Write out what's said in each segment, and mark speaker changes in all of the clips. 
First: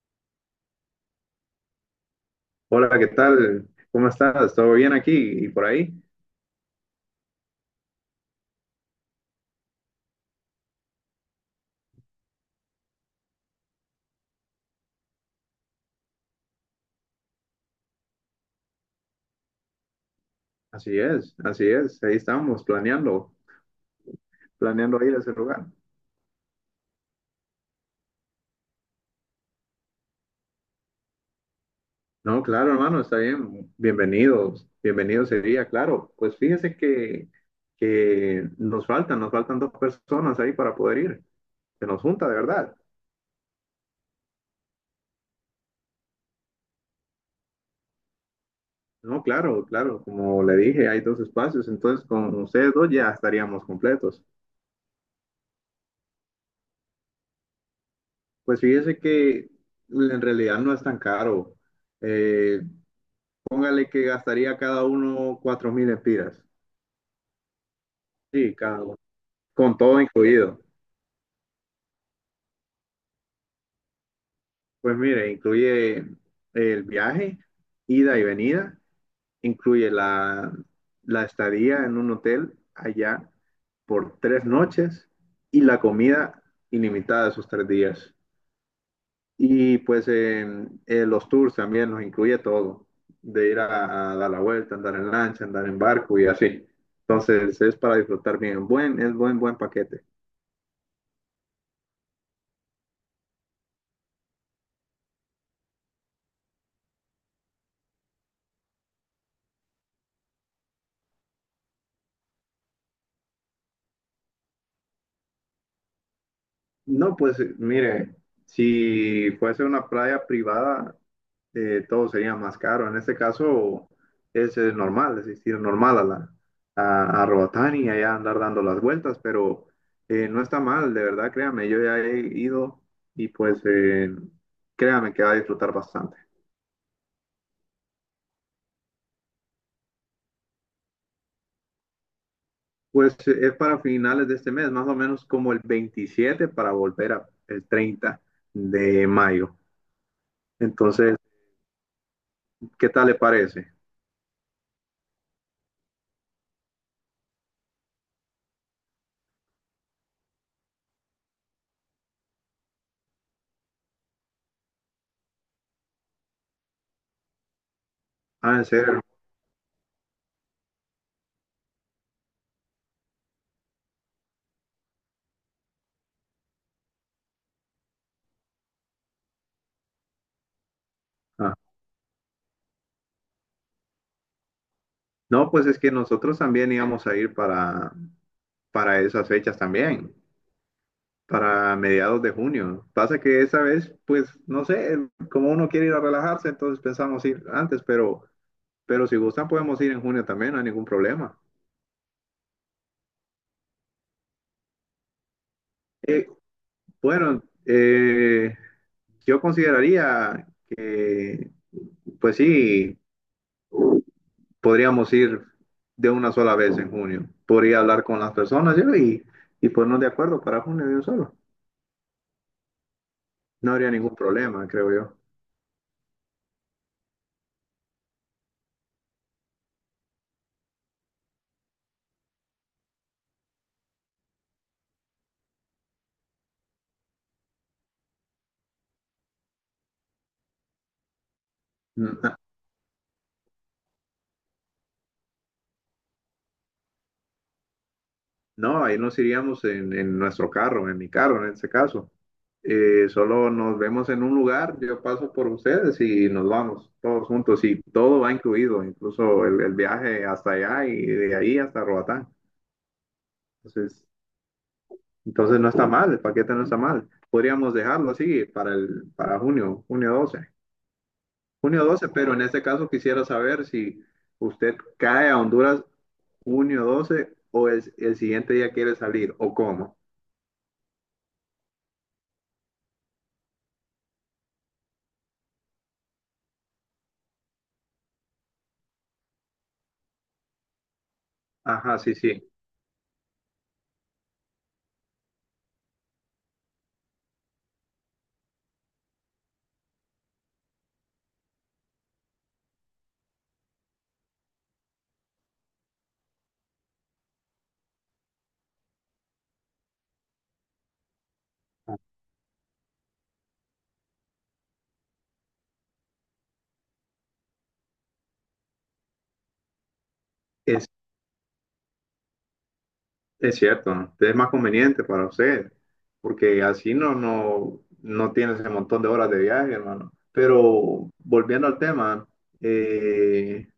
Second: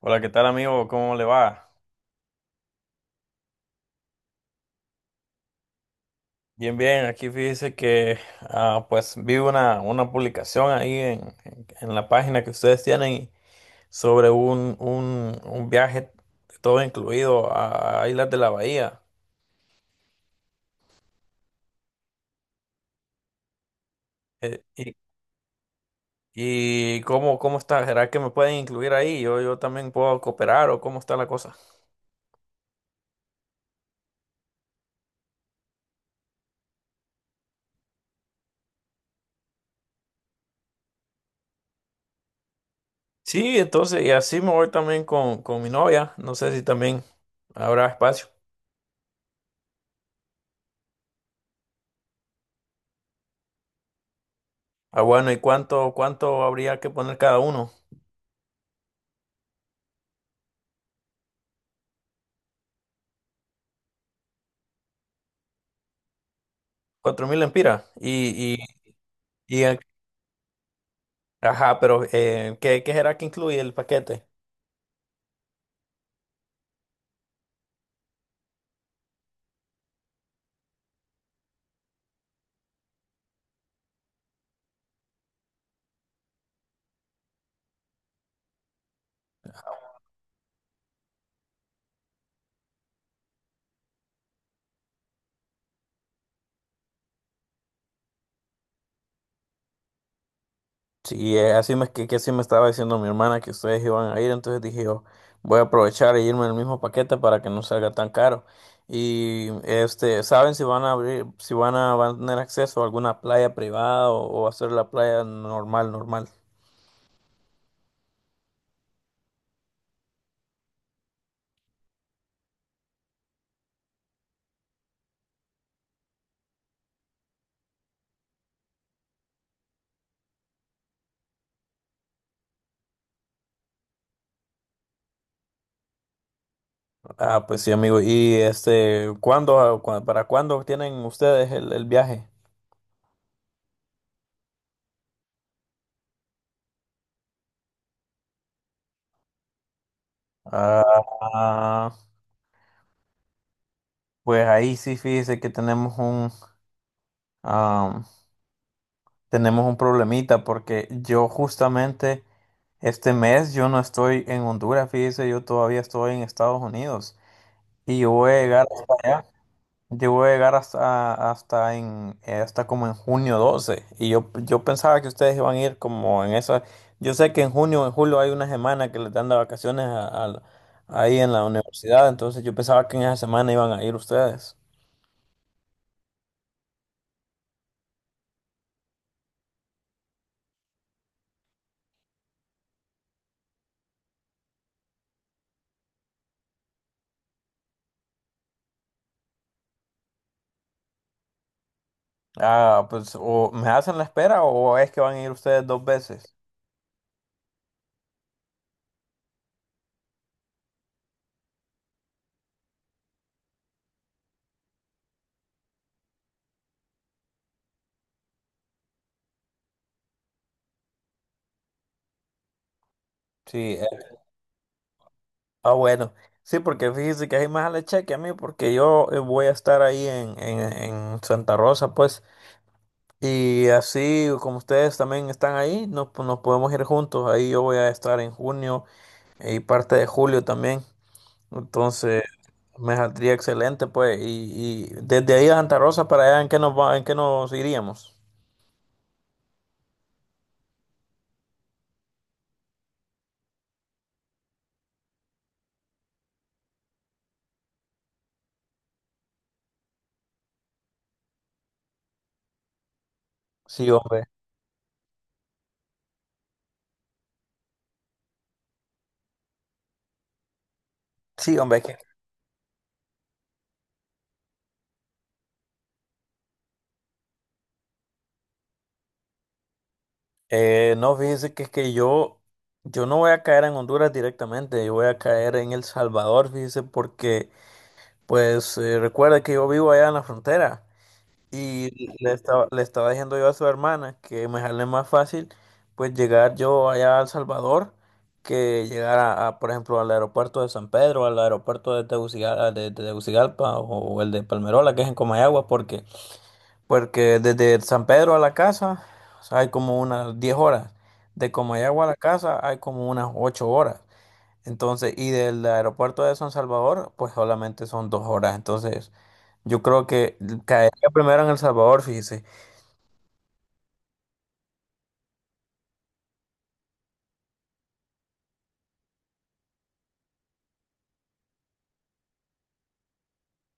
Speaker 1: Hola, ¿qué tal amigo? ¿Cómo le va?
Speaker 2: Hola, ¿qué tal? ¿Cómo estás? ¿Todo bien aquí y por ahí?
Speaker 1: Bien, bien, aquí fíjese que pues vi una publicación ahí en la página que ustedes tienen sobre un viaje todo incluido a Islas de la Bahía.
Speaker 2: Así es, así es. Ahí estamos planeando,
Speaker 1: Eh, y,
Speaker 2: planeando ir a ese lugar.
Speaker 1: ¿Cómo, cómo está? ¿Será que me pueden incluir ahí? ¿Yo también puedo cooperar o cómo está la cosa?
Speaker 2: No, claro, hermano, está bien. Bienvenidos, bienvenido sería, claro. Pues fíjese que nos faltan dos personas ahí para poder ir. Se nos junta, de verdad.
Speaker 1: Sí, entonces, y así me voy también con mi novia. No sé si también habrá espacio.
Speaker 2: No, claro, claro. Como le dije, hay dos espacios, entonces con ustedes dos ya estaríamos completos.
Speaker 1: Ah, bueno, ¿y cuánto habría que poner cada uno?
Speaker 2: Pues fíjese que en realidad no es tan caro. Eh, Póngale que gastaría cada uno 4.000 espiras.
Speaker 1: 4,000 empiras.
Speaker 2: Sí, cada uno.
Speaker 1: Y
Speaker 2: Con
Speaker 1: el-
Speaker 2: todo incluido.
Speaker 1: ajá, pero ¿qué, qué será que incluye el paquete?
Speaker 2: Pues mire, incluye el viaje, ida y venida, incluye la estadía en un hotel allá por 3 noches y la comida ilimitada esos 3 días. Y pues los tours también nos incluye todo, de ir a dar la vuelta, andar en lancha, andar en barco y así. Entonces es para disfrutar bien. Es buen paquete.
Speaker 1: Sí, así me, que así me estaba diciendo mi hermana que ustedes iban a ir, entonces dije yo, voy a aprovechar e irme en el mismo paquete para que no salga tan caro. Y este, ¿saben si van a abrir, si van a, van a tener acceso a alguna playa privada o va a ser la playa normal, normal?
Speaker 2: No, pues mire, si fuese una playa privada, todo sería más caro. En este caso es, normal, es decir, normal a Roatán y allá andar dando las vueltas, pero no está mal, de verdad, créame, yo ya he ido y pues créame que va a disfrutar bastante.
Speaker 1: Ah, pues sí, amigo. ¿Y este, cuándo, cua- para cuándo tienen ustedes el viaje?
Speaker 2: Pues es para finales de este mes, más o menos como el 27 para volver el 30 de mayo. Entonces,
Speaker 1: Ah,
Speaker 2: ¿qué tal le parece?
Speaker 1: pues ahí sí, fíjese que tenemos am, tenemos un problemita porque yo justamente este mes yo no estoy en Honduras, fíjese, yo todavía estoy en Estados Unidos y yo voy a
Speaker 2: Ah, en
Speaker 1: llegar hasta
Speaker 2: serio.
Speaker 1: allá, yo voy a llegar hasta como en junio 12 y yo pensaba que ustedes iban a ir como en esa, yo sé que en junio, en julio hay una semana que les dan de vacaciones ahí en la
Speaker 2: Ah.
Speaker 1: universidad, entonces yo pensaba que en esa semana iban a ir ustedes.
Speaker 2: No, pues es que nosotros también íbamos a ir para, esas fechas también, para mediados de junio. Pasa que esa vez, pues, no sé, como uno quiere ir a relajarse, entonces pensamos ir antes, pero si gustan podemos ir en junio también, no hay ningún problema.
Speaker 1: Ah, pues o me hacen la espera o es que van a ir ustedes dos
Speaker 2: Eh,
Speaker 1: veces.
Speaker 2: bueno, yo consideraría que, pues sí, podríamos ir de una sola vez en junio. Podría hablar con las personas yo y ponernos de acuerdo para junio de un solo.
Speaker 1: Sí,
Speaker 2: No habría
Speaker 1: eh,
Speaker 2: ningún problema, creo yo.
Speaker 1: ah, bueno. Sí, porque fíjese que hay más le cheque a mí porque yo voy a estar ahí en Santa Rosa, pues. Y así como ustedes también están ahí, nos podemos ir juntos. Ahí yo voy a estar en junio y parte de julio también. Entonces,
Speaker 2: N-
Speaker 1: me saldría excelente, pues. Y desde ahí a Santa Rosa para allá, ¿en qué nos va, en qué nos iríamos?
Speaker 2: No, ahí nos iríamos en nuestro carro, en mi carro en ese caso. Solo nos vemos en un lugar, yo paso por ustedes y nos vamos todos juntos y todo va incluido, incluso el viaje hasta allá y de ahí hasta Roatán.
Speaker 1: Sí,
Speaker 2: Entonces,
Speaker 1: hombre.
Speaker 2: entonces no está mal, el paquete no está mal. Podríamos dejarlo así para junio doce.
Speaker 1: Sí, hombre,
Speaker 2: Junio
Speaker 1: que
Speaker 2: 12, pero en este caso quisiera saber si usted cae a Honduras junio 12 o el siguiente día quiere salir o cómo.
Speaker 1: No, fíjese que es que yo no voy a caer en Honduras directamente, yo voy a caer en El Salvador, fíjese, porque pues recuerda que yo vivo allá en la frontera y
Speaker 2: Ajá, sí, sí,
Speaker 1: le estaba diciendo yo a su hermana que me sale más fácil pues llegar yo allá a El Salvador que llegar por ejemplo, al aeropuerto de San Pedro, al aeropuerto de Tegucigalpa, de Tegucigalpa o el de Palmerola, que es en Comayagua, porque... Porque desde San Pedro a la casa, o sea, hay como unas 10 horas. De Comayagua a la casa hay como unas 8 horas. Entonces, y del aeropuerto de San Salvador, pues solamente son 2 horas. Entonces, yo creo que
Speaker 2: es,
Speaker 1: caería primero en El Salvador, fíjese.
Speaker 2: es cierto, ¿no? Es más conveniente para usted, porque así no, no, no tiene ese montón de horas de viaje, hermano. Pero volviendo al tema, eh,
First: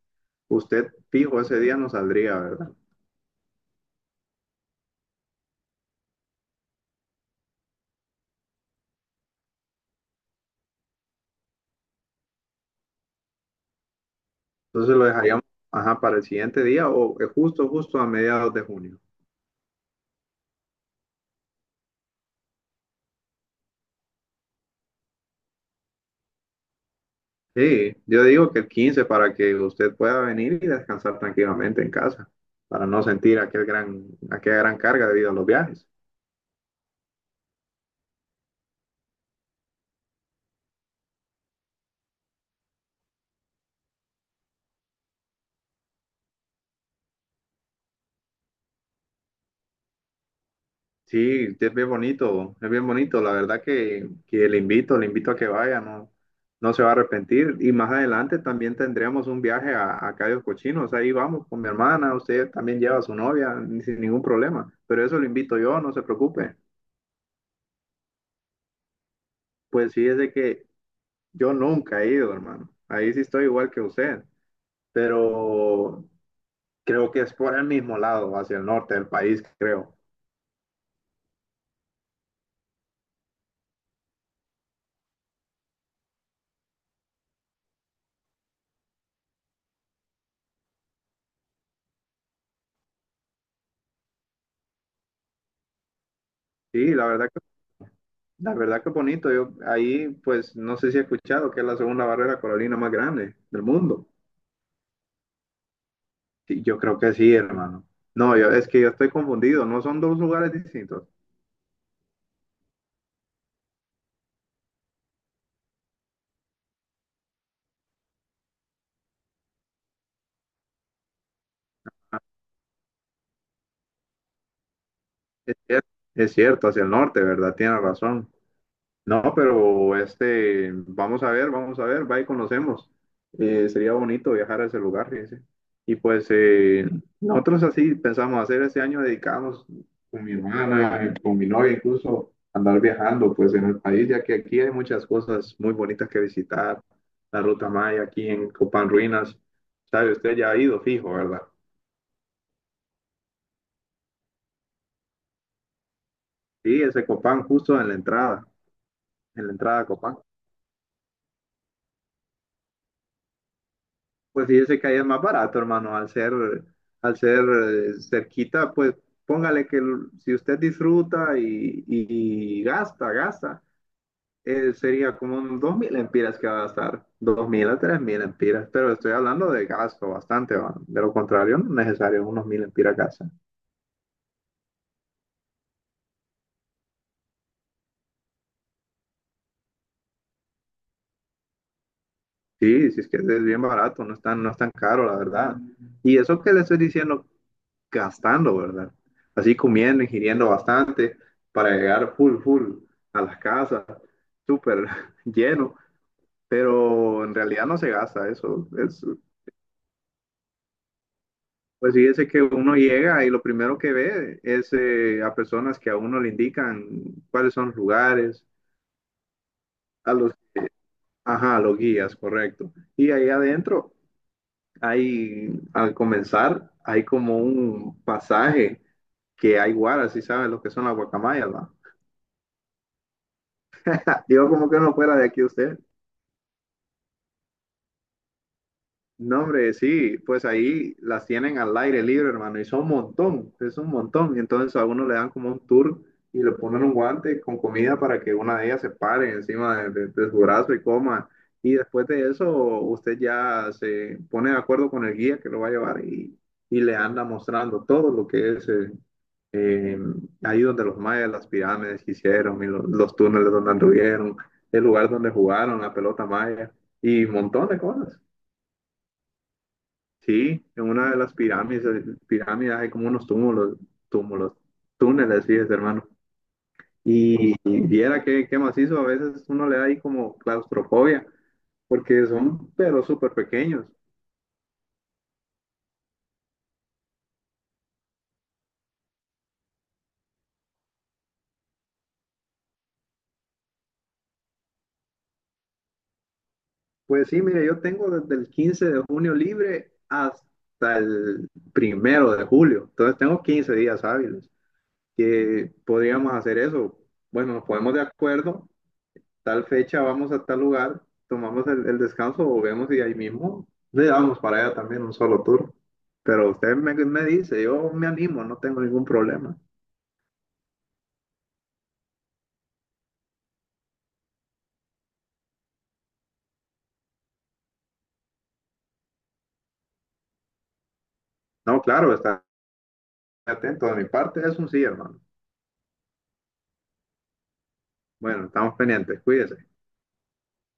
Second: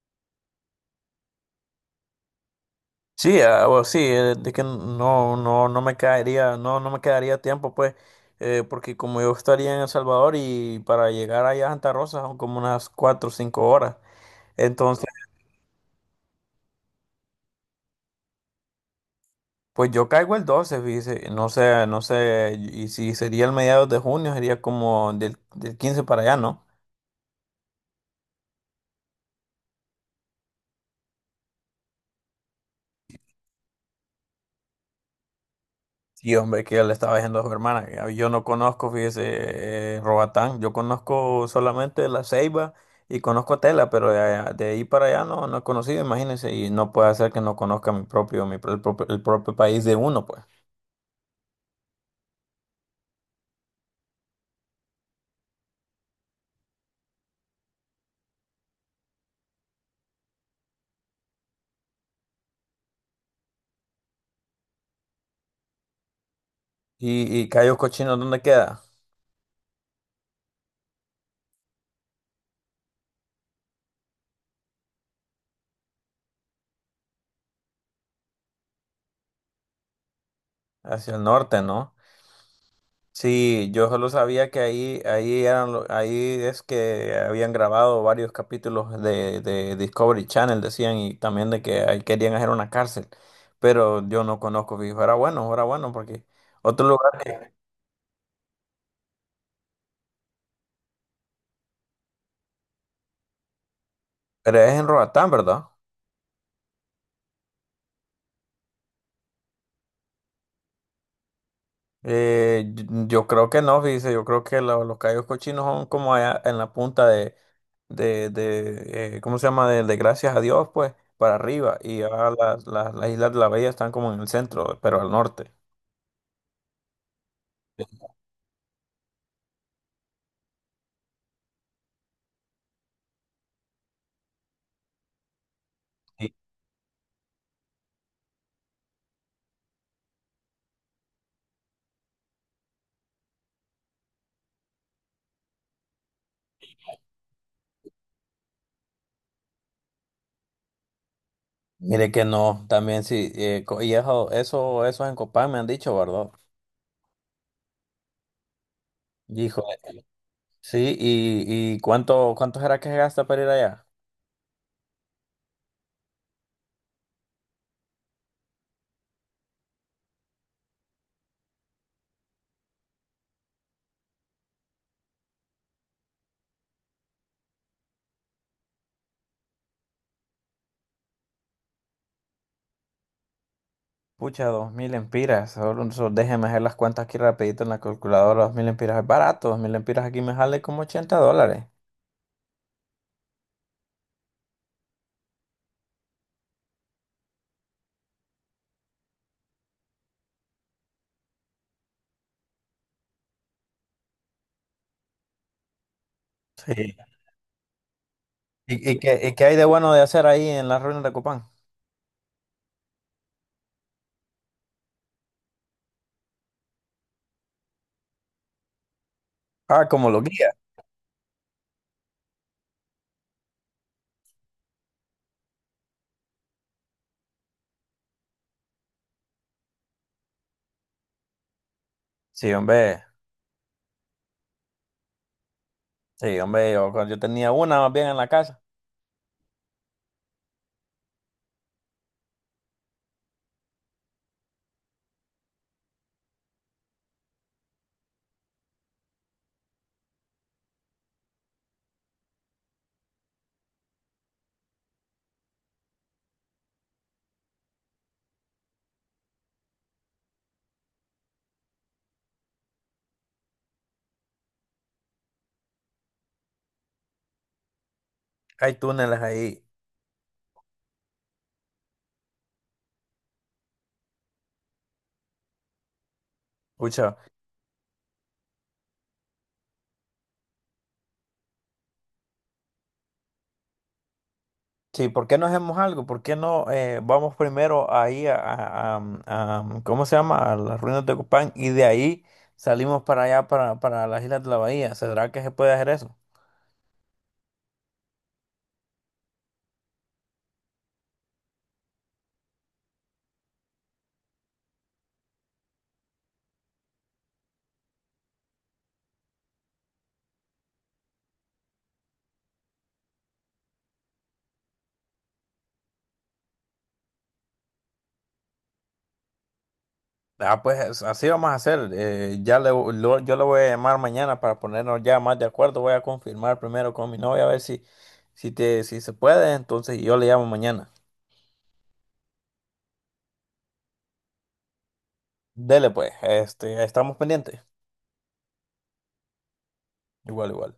Speaker 2: usted fijo ese día no saldría, ¿verdad?
Speaker 1: Sí, ah, o sí, de que no, no, no me caería, no, no me quedaría tiempo, pues, porque como yo estaría en El Salvador y para llegar allá a Santa Rosa son como unas 4 o 5 horas.
Speaker 2: Entonces lo dejaríamos, ajá, para el siguiente día o justo, justo a mediados de junio.
Speaker 1: Pues yo caigo el 12, fíjese, no sé, no sé, y si sería el mediados de junio, sería como del 15 para allá, ¿no?
Speaker 2: Sí, yo digo que el 15 para que usted pueda venir y descansar tranquilamente en casa, para no sentir aquella gran carga debido a los viajes.
Speaker 1: Sí, hombre, que yo le estaba diciendo a su hermana, que a- yo no conozco, fíjese, Roatán, yo conozco solamente La Ceiba y conozco Tela, pero de, allá- de ahí para allá no, no he conocido, imagínense, y no puede ser que no conozca mi propio, mi, pro- el propio país de uno, pues.
Speaker 2: Sí, es bien bonito, es bien bonito. La verdad que le invito a que vaya, no, no se va a arrepentir. Y más adelante también tendríamos un viaje a Cayos Cochinos. Ahí vamos con mi hermana, usted también lleva a su novia, sin ningún problema. Pero eso lo invito yo, no se preocupe.
Speaker 1: Y Cayos Cochinos, ¿dónde queda?
Speaker 2: Pues fíjese que yo nunca he ido, hermano. Ahí sí estoy igual que usted. Pero creo que es por el mismo lado, hacia el norte del país, creo.
Speaker 1: Hacia el norte, ¿no? Sí, yo solo sabía que ahí, ahí eran, lo- ahí es que habían grabado varios capítulos de Discovery Channel, decían, y también de que ahí querían hacer una cárcel, pero yo no conozco, fijo, era bueno, porque otro
Speaker 2: Sí, la
Speaker 1: lugar
Speaker 2: verdad.
Speaker 1: que,
Speaker 2: La verdad que bonito. Yo ahí, pues, no sé si he escuchado que es la segunda barrera coralina más grande del mundo.
Speaker 1: pero es en Roatán, ¿verdad?
Speaker 2: Sí, yo creo que sí, hermano. No, es que yo estoy confundido. No son dos lugares distintos.
Speaker 1: Yo creo que no, dice, yo creo que lo- los callos cochinos son como allá en la punta de, ¿cómo se llama? De Gracias a Dios, pues, para arriba, y ya las Islas de la Bella están como en el centro, pero al norte.
Speaker 2: Es cierto, es cierto, hacia el norte, ¿verdad? Tiene razón. No, pero este, vamos a ver, va y conocemos. Sería bonito viajar a ese lugar, fíjese. Y pues nosotros así pensamos hacer este año, dedicamos con mi hermana, con mi novia incluso, andar viajando pues en el país, ya que aquí hay muchas cosas muy bonitas que visitar. La Ruta Maya aquí en Copán Ruinas, sabe, usted ya ha ido fijo, ¿verdad?
Speaker 1: Mire que no, también sí, co- y eso en Copán me han dicho, ¿verdad?
Speaker 2: Sí, ese Copán justo en la entrada, en la
Speaker 1: Hijo,
Speaker 2: entrada a Copán.
Speaker 1: sí, y ¿cuánto, cuánto será que se gasta para ir allá?
Speaker 2: Pues fíjese que ahí es más barato, hermano, al ser cerquita, pues póngale que si usted disfruta y gasta, gasta, sería como unos 2.000 empiras que va a gastar, 2.000 a 3.000 empiras, pero estoy hablando de gasto bastante, va. De lo contrario, no es necesario unos 1.000 empiras gasta.
Speaker 1: Pucha, 2,000 empiras, solo, solo déjeme hacer las cuentas aquí rapidito en la calculadora, 2,000 empiras es barato, 2,000 empiras aquí me sale como 80 dólares.
Speaker 2: Sí, si es que es bien barato, no es tan, no es tan caro, la verdad. Y eso que le estoy diciendo gastando, ¿verdad? Así comiendo, ingiriendo bastante para llegar full, full a las casas, súper lleno,
Speaker 1: Sí.
Speaker 2: pero en realidad no se gasta eso. Es,
Speaker 1: Y qué hay de bueno de hacer ahí en las ruinas de Copán?
Speaker 2: pues fíjese que uno llega y lo primero que ve es a personas que a uno le indican cuáles son los lugares,
Speaker 1: Ah, como
Speaker 2: a
Speaker 1: los
Speaker 2: los,
Speaker 1: guías.
Speaker 2: ajá, a los guías, correcto. Y ahí adentro hay, al comenzar, hay como un pasaje que hay guaras, si saben lo que son las guacamayas, ¿va?
Speaker 1: Sí, hombre,
Speaker 2: Digo como que no fuera de aquí usted.
Speaker 1: sí, hombre, yo tenía una más bien en la casa,
Speaker 2: No, hombre, sí, pues ahí las tienen al aire libre, hermano, y son un montón, es un montón. Y entonces a uno le dan como un tour y le ponen un guante con comida para que una de ellas se pare encima de su brazo y coma. Y después de eso, usted ya se pone de acuerdo con el guía que lo va a llevar y le anda mostrando todo lo que es eh, ahí donde los mayas, las pirámides que hicieron y los túneles donde anduvieron, el lugar donde jugaron, la pelota maya y un montón de cosas.
Speaker 1: hay túneles ahí,
Speaker 2: Sí, en una de las pirámides hay como unos túmulos, túmulos, túneles, sí, es, hermano.
Speaker 1: pucha.
Speaker 2: Y viera qué, macizo, a veces uno le da ahí como claustrofobia, porque son, pero súper pequeños.
Speaker 1: Sí, ¿por qué no hacemos algo? ¿Por qué no vamos primero ahí ¿cómo se llama? A las ruinas de Copán y de ahí salimos para allá, para las Islas de la Bahía. ¿Será que se puede hacer eso?
Speaker 2: Pues sí, mire, yo tengo desde el 15 de junio libre hasta el primero de julio, entonces tengo 15 días hábiles que podríamos hacer eso. Bueno, nos ponemos de acuerdo tal fecha vamos a tal lugar, tomamos el descanso, volvemos y ahí mismo le damos para allá también un solo tour. Pero usted me dice, yo me animo, no tengo ningún problema.
Speaker 1: Ah, pues es- así vamos a hacer. Yo le voy a llamar mañana para ponernos ya más de acuerdo. Voy a confirmar primero con mi novia a ver si, si, te, si se puede. Entonces yo le llamo mañana.
Speaker 2: No, claro, está atento de mi parte, es un sí, hermano.
Speaker 1: Dele pues, este, estamos pendientes.
Speaker 2: Bueno, estamos pendientes, cuídese.
Speaker 1: Igual, igual.